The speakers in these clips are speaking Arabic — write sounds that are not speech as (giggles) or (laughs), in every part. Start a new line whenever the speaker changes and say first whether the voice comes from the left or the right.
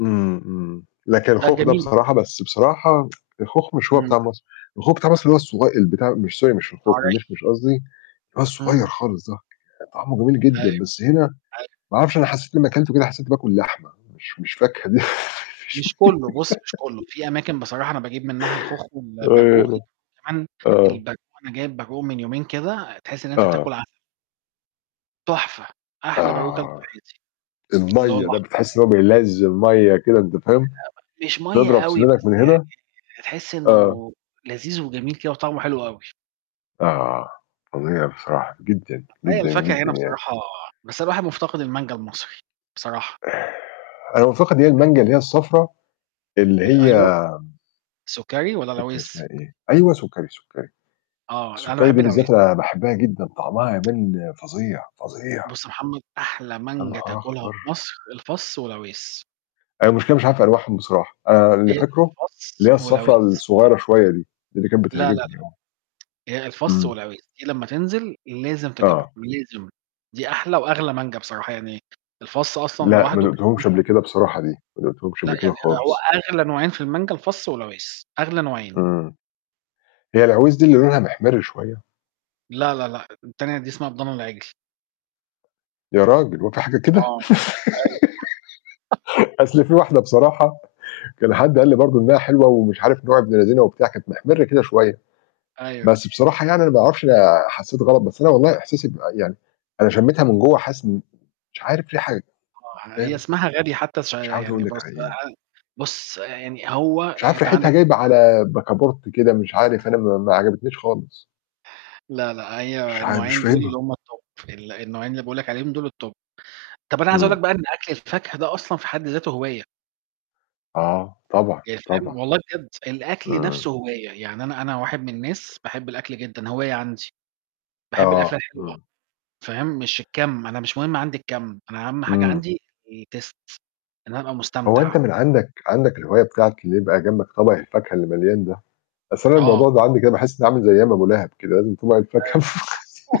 left: إمم، إمم. لكن
right: ده
left: الخوخ ده
right: جميل خ
left: بصراحة بس بصراحة (tsk) الخوخ مش هو
right: إمم.
left: بتاع مصر، الخوخ بتاع مصر اللي هو الصغ البتاع مش sorry مش الخوخ،
right: طرية.
left: المِشمِش قصدي اللي هو الصغيّر
right: إمم.
left: خالص ده، طعمه جميل
right: أيوه.
left: جدًا، بس هنا
right: أيوه.
left: ما أعرفش أنا حسّيت لمّا كلته كده حسّيت باكل لحمة، مش مش فاكهة دي، مش
right: مش كُلّه، بُصّ، مش كُلّه،
left: (giggles)
right: في أماكن بصراحة أنا باجيب منّها الخوخ والبرقوق،
left: (unintelligible)
right: كمان
left: آه.
right: البرقوق، أنا جايب برقوق من يومين كده، تحِس إن أنت
left: آه.
right: بتاكُل عسل. تُحفة، أحلى برقوق كلته في
left: آه،
right: حياتي. اللي هو
left: المَيّة، ده
right: الأحمر
left: بتحِس إن
right: ده.
left: هو بينزِّل مَيّة كده، أنت فاهم؟
right: (unintelligible) مش مَيّة
left: تضرب
right: أوي،
left: سِنانَك من
right: بس يعني
left: هنا
right: تحِس
left: آه.
right: إنه لذيذ وجميل كده وطعمه حلو أوي.
left: آه، فظيع بصراحة جدًا،
right: هي
left: جدًا،
right: الفاكهة
left: جدًا
right: هنا
left: يعني.
right: بصراحة بس أنا الواحد مُفتقد المانجا المصري، بصراحة.
left: أنا مفتقد اللي هي المانجا اللي هي الصفرا، اللي
right: ال أيوه،
left: هي
right: سُكَّري والَّا
left: مش فاكر اسمها
right: العويس؟
left: إيه. أيوه، سُكّري، سُكّري.
right: آه، أنا
left: السُكّري
right: باحب
left: دي
right: العويس.
left: بالذات أنا باحبّها جدًا، طعمها
right: (tsk)
left: يبان فظيع، فظيع.
right: بُصّ يا محمد، أحلى
left: يا
right: مانجا
left: نهار
right: تاكُلها
left: أخبَر!
right: في مصر، الفَصّ والعويس.
left: أنا المشكلة مش عارف أنواعهم بصراحة، أنا اللي
right: هي
left: فاكرُه اللي
right: الفَصّ
left: هي الصفرا
right: والعويس.
left: الصغيرة شوية دي، دي اللي كانت
right: لا، لا، لأ.
left: بتعجبني (unintelligible)
right: هي الفَصّ
left: إمم.
right: والعويس، دي لمّا تنزل لازم تجيبهم،
left: آه.
right: لازم دي أحلى وأغلى مانجا بصراحة يعني الفَصّ أصلًا
left: لأ، ما
right: لوحدُه كان
left: دُقتهمش قبل
right: مثلًا
left: كده بصراحة دي، ما دُقتهمش
right: لأ،
left: قبل كده
right: يعني هو
left: خالص.
right: أغلى نوعين في المانجا الفَصّ والعويس، أغلى نوعين.
left: إمم، هي العويس دي اللي لونها مِحْمِرّ شوية؟
right: لا، لا، لأ. التانية دي اسمها بضان العِجْل.
left: يا راجل، هو في حاجة كده؟!
right: آه، أيوه. أيوه. (laughs)
left: (laughs) أصل فيه واحدة بصراحة، كان حد قال لي برضه إنها حلوة ومش عارف نوع ابن لذينة وبتاع، كانت مِحْمِرّة كده شوية،
right: أيوه.
left: بس بصراحة يعني أنا ما أعرفش، أنا حسّيت غلط، بس أنا والله إحساسي بيبقى يعني أنا شمّيتها من جوّه حاسس إن مش عارف فيه حاجة، مش
right: آه، هي
left: فاهم.
right: اسمها غبي حتّى ش
left: مش عاوز أقول
right: يعني
left: لك
right: بُصّ
left: على إيه.
right: (unintelligible) بُصّ، يعني هو
left: مش
right: يعني
left: عارف
right: أنت
left: ريحتها
right: عندك ال
left: جايبة على بَكَابُورت كده، مش عارف، أنا م ما عجبتنيش خالص.
right: لا، لأ،
left: مش
right: هي
left: عار مش
right: النوعين دُول اللي
left: فاهمها.
right: هم الTop، ال النوعين اللي باقول لك عليهم دُول الTop. طَب أنا عايز أقول لك
left: إمم.
right: بقى إن أكل الفاكهة ده أصلًا في حد ذاتُه هواية.
left: آه، طبعًا،
right: يعني
left: طبعًا.
right: فاهم؟ والله بجد الأكل
left: إمم.
right: نَفْسُه هواية، يعني أنا أنا واحد من الناس باحب الأكل جدًا، هواية عندي، باحب الأكلة
left: آه،
right: الحلوة،
left: إمم.
right: فاهم، مش الكَمّ، أنا مش مهم عندي الكَم، أنا أهَم حاجة
left: إمم.
right: عندي الTaste، إن أنا أبقى
left: هو أنت
right: مستمتع.
left: من عندك عندك الهواية بتاعة اللي يبقى جنبك طَبَق الفاكهة اللي مليان ده؟ أصل أنا
right: آه.
left: الموضوع ده عندي كده باحِس إنّي عامل زي أيام أبو لَهَب كده، لازم طَبَق الفاكهة.
right: أيوه.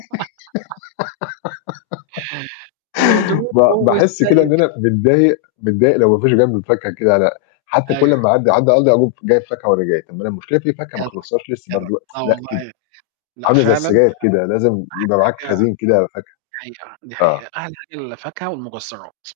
right: (laughs)
left: ب
right: نضربهُ
left: باحِس كده إن
right: بالسيف.
left: أنا متضايق متضايق لو ما فيش جانبي الفاكهة كده لأ، حتّى كُلّ
right: أيوه.
left: أمّا أعدّي، أعدّي (unintelligible) أقوم جايب فاكهة وأنا جاي، طَب ما أنا المشكلة في فاكهة ما
right: جدع،
left: خلّصتهاش لسّه
right: جدع
left: برضه (tsk)
right: آه
left: لأ كده،
right: والله، لأ
left: عاملة زي
right: فعلًا،
left: السجاير كده، لازم يبقى معاك
right: فعلًا أحلى حاجة
left: خزين كده فاكهة،
right: دي حقيقة، دي حقيقة.
left: آه.
right: أحلى حاجة الفاكهة والمكسّرات.